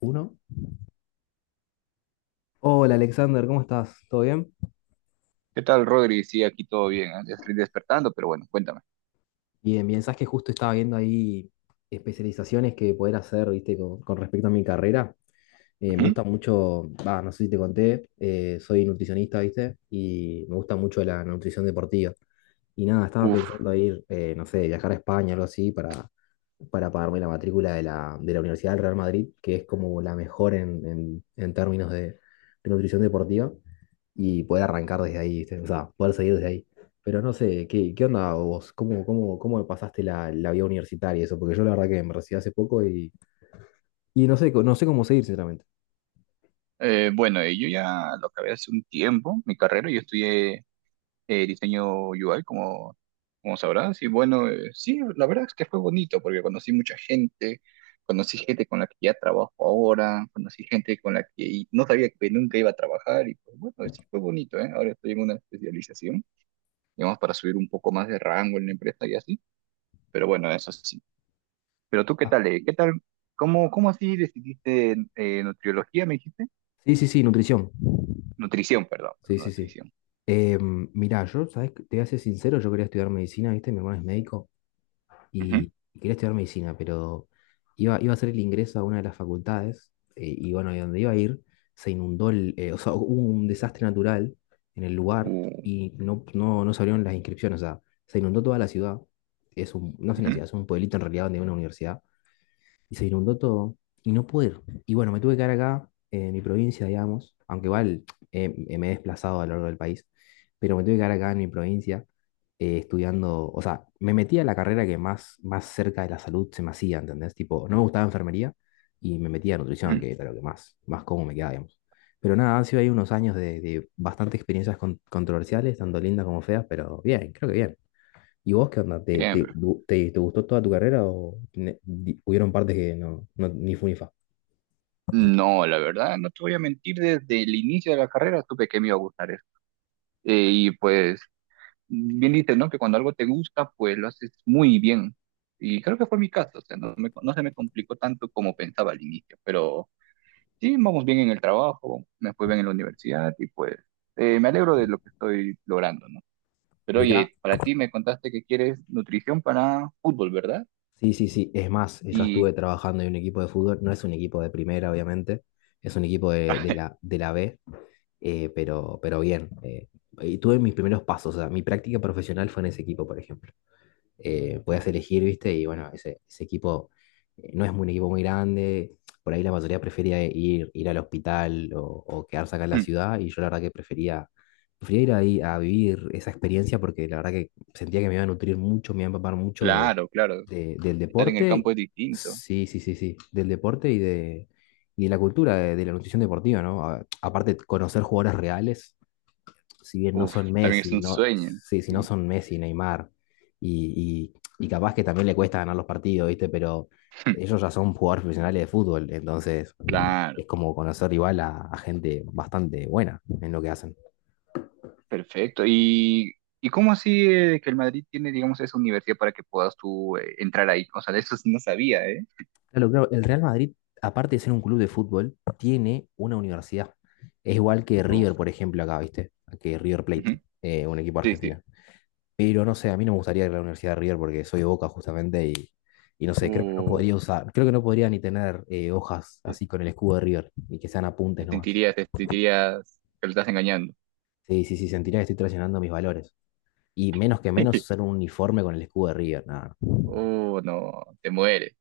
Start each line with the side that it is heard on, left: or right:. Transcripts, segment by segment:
left: Uno. Hola Alexander, ¿cómo estás? ¿Todo bien?
right: ¿Qué tal, Rodri? Sí, aquí todo bien. ¿Eh? Ya estoy despertando, pero bueno, cuéntame.
left: Bien, bien, sabes que justo estaba viendo ahí especializaciones que poder hacer, viste, con respecto a mi carrera. Me
right: Ujú.
left: gusta mucho, va, no sé si te conté, soy nutricionista, viste, y me gusta mucho la nutrición deportiva. Y nada, estaba
right: Uf.
left: pensando ir, no sé, viajar a España, algo así, para pagarme la matrícula de la Universidad del Real Madrid, que es como la mejor en términos de nutrición deportiva. Y poder arrancar desde ahí, ¿viste? O sea, poder seguir desde ahí. Pero no sé, qué onda vos? Cómo pasaste la vida universitaria y eso? Porque yo la verdad que me recibí hace poco y no sé, no sé cómo seguir, sinceramente.
right: Bueno, yo ya lo acabé hace un tiempo, mi carrera. Yo estudié diseño UI, como, como sabrás. Y bueno, sí, la verdad es que fue bonito porque conocí mucha gente. Conocí gente con la que ya trabajo ahora. Conocí gente con la que no sabía que nunca iba a trabajar. Y pues bueno, sí fue bonito, ¿eh? Ahora estoy en una especialización, digamos, para subir un poco más de rango en la empresa y así. Pero bueno, eso sí. Pero tú, ¿qué
left: Ah,
right: tal? ¿Eh? ¿Qué tal? ¿Cómo, cómo así decidiste nutriología, me dijiste?
left: sí, sí, sí, nutrición.
right: Nutrición, perdón, pero
left: Sí,
right: no
left: sí, sí.
right: nutrición.
left: mira Mirá, yo, ¿sabes? Te voy a ser sincero, yo quería estudiar medicina, ¿viste? Mi hermano es médico.
right: Ujú.
left: Y quería estudiar medicina, pero iba a hacer el ingreso a una de las facultades, y bueno, de donde iba a ir se inundó, o sea, hubo un desastre natural en el lugar
right: Uh,
left: y no se abrieron las inscripciones, o sea, se inundó toda la ciudad, es un, no es una
right: ujú,
left: ciudad, es un pueblito en realidad donde hay una universidad y se inundó todo y no pude ir. Y bueno, me tuve que quedar acá, en mi provincia, digamos, aunque igual me he desplazado a lo largo del país, pero me tuve que quedar acá en mi provincia estudiando, o sea, me metí a la carrera que más cerca de la salud se me hacía, ¿entendés? Tipo, no me gustaba enfermería y me metí a nutrición,
right: ujú.
left: que era lo que más cómodo me quedaba, digamos. Pero nada, han sido ahí unos años de bastantes experiencias controversiales, tanto lindas como feas, pero bien, creo que bien. ¿Y vos qué onda?
right: Bien, pero-
left: Te gustó toda tu carrera o hubieron partes que no, no ni fu ni fa?
right: No, la verdad, no te voy a mentir, desde el inicio de la carrera supe que me iba a gustar eso. Y pues, bien dices, ¿no? Que cuando algo te gusta, pues lo haces muy bien. Y creo que fue mi caso, o sea, no, me- no se me complicó tanto como pensaba al inicio, pero sí, vamos bien en el trabajo, me fue bien en la universidad y pues me alegro de lo que estoy logrando, ¿no? Pero
left: Mirá,
right: oye, para ti me contaste que quieres nutrición para fútbol, ¿verdad?
left: sí, sí, sí. Es más, yo
right: Y
left: estuve trabajando en un equipo de fútbol. No es un equipo de primera, obviamente. Es un equipo de, de la B, pero bien. Y tuve mis primeros pasos. O sea, mi práctica profesional fue en ese equipo, por ejemplo. Puedas elegir, ¿viste? Y bueno, ese equipo no es un equipo muy grande, por ahí la mayoría prefería ir, ir al hospital o quedarse acá en la ciudad y yo la verdad que prefería, prefería ir ahí a vivir esa experiencia porque la verdad que sentía que me iba a nutrir mucho, me iba a empapar mucho de,
right: claro, claro,
left: del
right: estar en el campo
left: deporte,
right: es distinto.
left: sí, sí, sí, sí, del deporte y de la cultura de la nutrición deportiva, ¿no? Aparte conocer jugadores reales, si bien no
right: Uf,
left: son
right: también es
left: Messi,
right: un
left: no,
right: sueño.
left: sí, si no
right: Sí,
left: son Messi, Neymar, y, y capaz que también le cuesta ganar los partidos, ¿viste? Pero ellos ya son jugadores profesionales de fútbol, entonces es
right: claro,
left: como conocer igual a gente bastante buena en lo que hacen.
right: perfecto. Y cómo así que el Madrid tiene, digamos, esa universidad para que puedas tú entrar ahí? O sea, de eso sí no sabía, ¿eh?
left: Claro, claro, el Real Madrid, aparte de ser un club de fútbol, tiene una universidad. Es igual que
right: Uf,
left: River, por ejemplo, acá, ¿viste? Que River Plate,
right: ujú,
left: un equipo
right: sí, sí.
left: argentino. Pero no sé, a mí no me gustaría ir a la Universidad de River porque soy de Boca justamente y no sé, creo que no
right: Uh,
left: podría usar, creo que no podría ni tener, hojas
right: te,
left: así con el escudo de River y que sean apuntes nomás.
right: te sentirías que lo estás engañando.
left: Sí, sí, sí, sentiría que estoy traicionando mis valores. Y menos que menos usar un uniforme con el escudo de River, nada.
right: Oh, no, te mueres.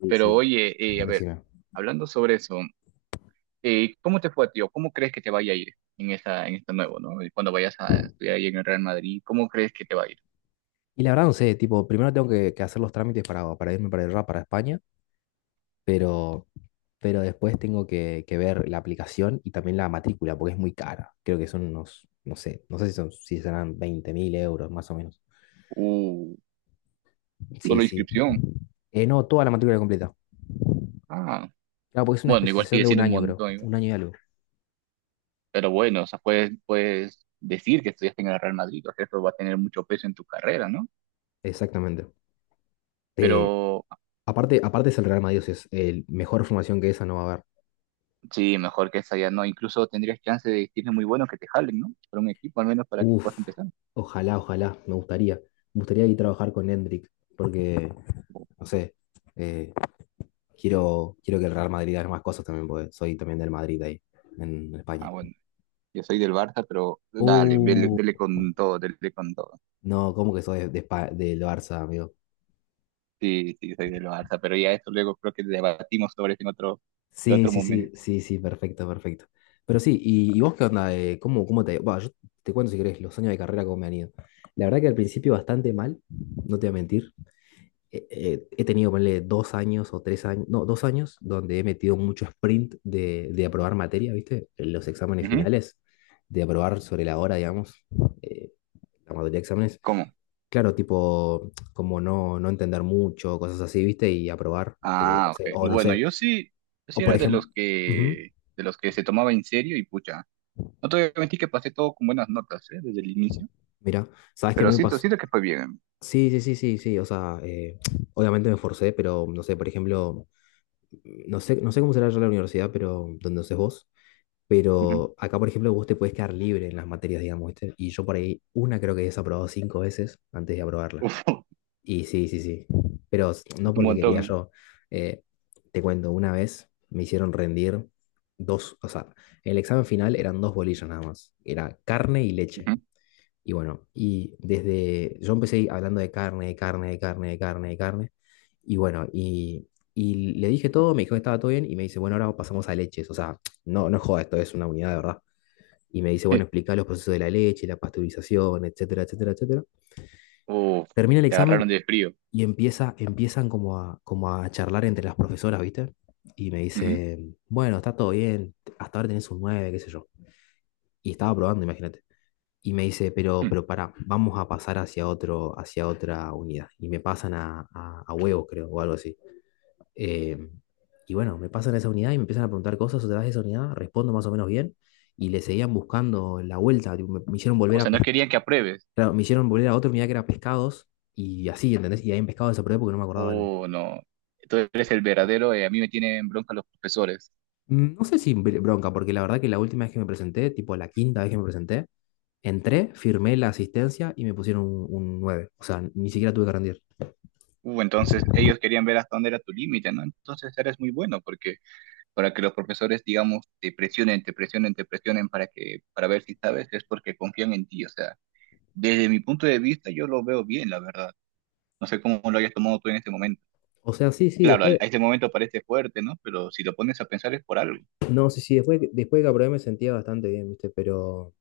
left: Sí,
right: Pero
left: sí,
right: oye, a ver,
left: decime.
right: hablando sobre eso, ¿cómo te fue a ti o cómo crees que te vaya a ir en esta nuevo, ¿no? Y cuando vayas a estudiar ahí en el Real Madrid, ¿cómo crees que te va a ir?
left: Y la verdad no sé, tipo, primero tengo que hacer los trámites para irme para el RAP para España, pero, pero después tengo que ver la aplicación y también la matrícula porque es muy cara. Creo que son unos, no sé, no sé si son, si serán 20.000 euros más o menos.
right: Uh,
left: Sí,
right: solo
left: sí.
right: inscripción.
left: No, toda la matrícula completa.
right: Ah,
left: Claro, porque es una
right: bueno, igual
left: especialización
right: sigue
left: de un
right: siendo un
left: año, creo.
right: montón, igual.
left: Un año y algo.
right: Pero bueno, o sea, puedes, puedes decir que estudiaste en el Real Madrid, o sea, eso va a tener mucho peso en tu carrera, ¿no?
left: Exactamente. Eh,
right: Pero
left: Aparte es el Real Madrid, o sea, es el mejor formación que esa no va a haber.
right: sí, mejor que esa ya no, incluso tendrías chance de decirle muy bueno que te jalen, ¿no? Por un equipo al menos para que puedas
left: Uf,
right: empezar.
left: ojalá, ojalá, me gustaría. Me gustaría ir a trabajar con Hendrik, porque, no sé, eh, quiero, quiero que el Real Madrid haga más cosas también, porque soy también del Madrid ahí, en España.
right: Ah, bueno. Yo soy del Barça, pero dale, dele,
left: Uh,
right: dele con todo, dele con todo.
left: no, ¿cómo que soy de, del Barça, amigo?
right: Sí, sí, soy del Barça, pero ya esto luego creo que debatimos sobre eso en
left: Sí,
right: otro
left: sí, sí,
right: momento.
left: sí, sí, perfecto, perfecto. Pero sí, y vos qué onda? ¿Cómo, cómo te... va, yo te cuento si querés los años de carrera cómo me han ido. La verdad que al principio bastante mal, no te voy a mentir. He tenido, ponle, dos años o tres años, no, dos años donde he metido mucho sprint de aprobar materia, ¿viste? En los exámenes
right: Ujú.
left: finales, de aprobar sobre la hora, digamos, eh, la mayoría de exámenes.
right: ¿Cómo?
left: Claro, tipo, como no, no entender mucho, cosas así, ¿viste? Y aprobar, o
right: Ah, ok.
left: sea, o no
right: Bueno,
left: sé
right: yo sí, yo sí
left: o por
right: era
left: ejemplo,
right: de los que se tomaba en serio y pucha. No te voy a mentir que pasé todo con buenas notas, ¿eh? Desde el inicio,
left: mira, ¿sabes qué a mí
right: pero
left: me
right: siento,
left: pasó?
right: siento que fue bien.
left: Sí, sí, sí, sí, sí, o sea, obviamente me esforcé, pero no sé, por ejemplo, no sé, no sé cómo será allá en la universidad, pero donde haces vos,
right: Ujú.
left: pero acá, por ejemplo, vos te puedes quedar libre en las materias, digamos, ¿viste? Y yo por ahí una creo que he desaprobado 5 veces antes de aprobarla.
right: Uf,
left: Y sí, sí, sí, pero no
right: es un
left: porque quería
right: montón, ¿eh?
left: yo, eh, te cuento, una vez me hicieron rendir dos, o sea, el examen final eran dos bolillas nada más, era carne y leche.
right: Ujú.
left: Y bueno, y desde, yo empecé hablando de carne, de carne, de carne, de carne, de carne. Y bueno, y le dije todo, me dijo que estaba todo bien y me dice, bueno, ahora pasamos a leches. O sea, no, no es joda, esto es una unidad de verdad. Y me dice, bueno, explica los procesos de la leche, la pasteurización, etcétera, etcétera, etcétera.
right: Uf,
left: Termina el
right: te agarraron
left: examen
right: de frío.
left: y empiezan como a, como a charlar entre las profesoras, ¿viste? Y me
right: Ujú.
left: dice, bueno, está todo bien, hasta ahora tenés un 9 qué sé yo. Y estaba probando, imagínate. Y me dice,
right: Mm.
left: pero para, vamos a pasar hacia otro, hacia otra unidad. Y me pasan a huevos, creo, o algo así. Eh, y bueno, me pasan a esa unidad y me empiezan a preguntar cosas otra vez de esa unidad, respondo más o menos bien, y le seguían buscando la vuelta, tipo, me hicieron volver
right: O
left: a
right: sea, no querían que apruebes.
left: claro, me hicieron volver a otra unidad que era pescados, y así, ¿entendés? Y ahí en pescados desaprovechado porque no me acordaba.
right: Oh, no. Tú eres el verdadero, a mí me tienen bronca los profesores.
left: Mm, no sé si bronca, porque la verdad que la última vez que me presenté, tipo la 5.ª vez que me presenté, entré, firmé la asistencia y me pusieron un 9. O sea, ni siquiera tuve que rendir.
right: Entonces ellos querían ver hasta dónde era tu límite, ¿no? Entonces eres muy bueno porque para que los profesores, digamos, te presionen, te presionen, te presionen para que, para ver si sabes, es porque confían en ti. O sea, desde mi punto de vista yo lo veo bien, la verdad. No sé cómo lo hayas tomado tú en este momento.
left: O sea, sí, sí,
right: Claro, al-
left: después,
right: a este momento parece fuerte, ¿no? Pero si lo pones a pensar es por algo.
left: no, sí, sí, después, después que aprobé me sentía bastante bien, ¿viste?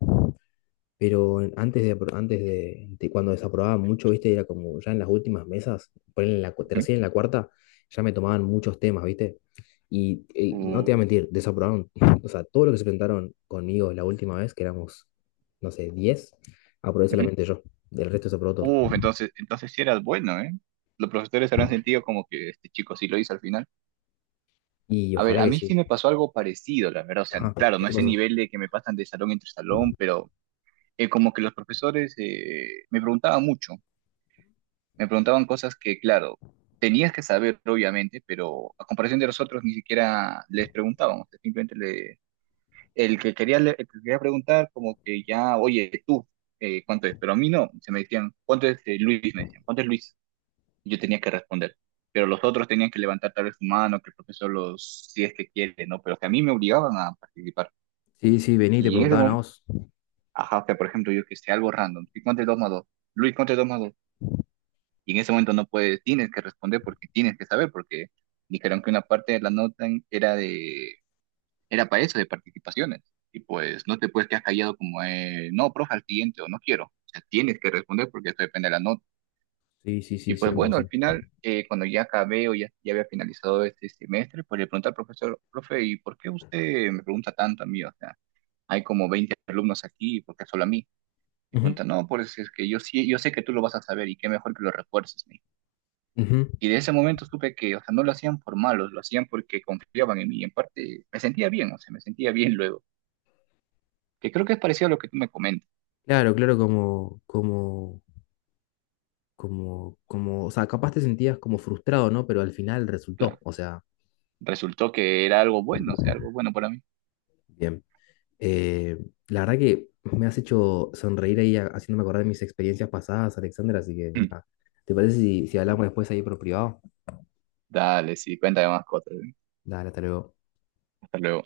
left: Pero antes de, antes de cuando desaprobaba mucho, ¿viste? Era como ya en las últimas mesas, ponele en la
right: Ujú.
left: tercera y en la cuarta, ya me tomaban muchos temas, ¿viste? Y, no te voy a
right: Uh,
left: mentir, desaprobaron, o sea, todo lo que se presentaron conmigo la última vez, que éramos, no sé, 10, aprobé
right: ujú.
left: solamente yo, del resto desaprobó todo.
right: Uf, entonces, entonces sí eras bueno, ¿eh? Los profesores habrán sentido como que este chico sí lo hizo al final.
left: Y
right: A ver,
left: ojalá
right: a
left: que
right: mí sí
left: sí.
right: me pasó algo parecido, la verdad. O sea,
left: Ajá,
right: claro,
left: ¿qué
right: no a
left: te
right: ese
left: pasó?
right: nivel de que me pasan de salón entre salón, pero como que los profesores me preguntaban mucho. Me preguntaban cosas que, claro, tenías que saber, obviamente, pero a comparación de nosotros ni siquiera les preguntaban. O sea, simplemente le, el que quería, le- el que quería preguntar, como que ya, oye, tú, ¿cuánto es? Pero a mí no. Se me decían, ¿cuánto es Luis? Me decían, ¿cuánto es Luis? Yo tenía que responder. Pero los otros tenían que levantar tal vez su mano, que el profesor los, si es que quiere, ¿no? Pero que a mí me obligaban a participar.
left: Sí, sí, vení y te
right: Y en ese
left: preguntaban a
right: momento,
left: vos.
right: ajá, o sea, por ejemplo, yo que sé, algo random, ¿sí cuánto es 2 más 2, Luis, ¿cuánto es 2 más 2, y en ese momento no puedes, tienes que responder porque tienes que saber, porque dijeron que una parte de la nota era de, era para eso, de participaciones. Y pues no te puedes quedar callado como, no, profe, al siguiente, o no quiero. O sea, tienes que responder porque esto depende de la nota.
left: Sí, sí,
right: Y
left: sí,
right: pues bueno, al
left: 100%.
right: final, cuando ya acabé o ya, ya había finalizado este semestre, pues le pregunté al profesor, profe, ¿y por qué usted me pregunta tanto a mí? O sea, hay como 20 alumnos aquí, ¿por qué solo a mí? Me
left: Ujú,
right: pregunta, no, pues es que yo sí, yo sé que tú lo vas a saber y qué mejor que lo refuerces, me dijo.
left: ujú.
right: Y de ese momento supe que, o sea, no lo hacían por malos, lo hacían porque confiaban en mí. Y en parte me sentía bien, o sea, me sentía bien luego. Que creo que es parecido a lo que tú me comentas.
left: Claro, claro, como, o sea, capaz te sentías como frustrado, ¿no? Pero al final resultó,
right: Claro.
left: o sea,
right: Resultó que era algo bueno, o sea, algo bueno para mí.
left: bien. Eh, la verdad que me has hecho sonreír ahí haciéndome acordar de mis experiencias pasadas, Alexander, así que, nada. ¿Te parece si, si hablamos después ahí por privado?
right: Dale, sí, cuéntame más cosas. ¿Eh?
left: Dale, hasta luego.
right: Hasta luego.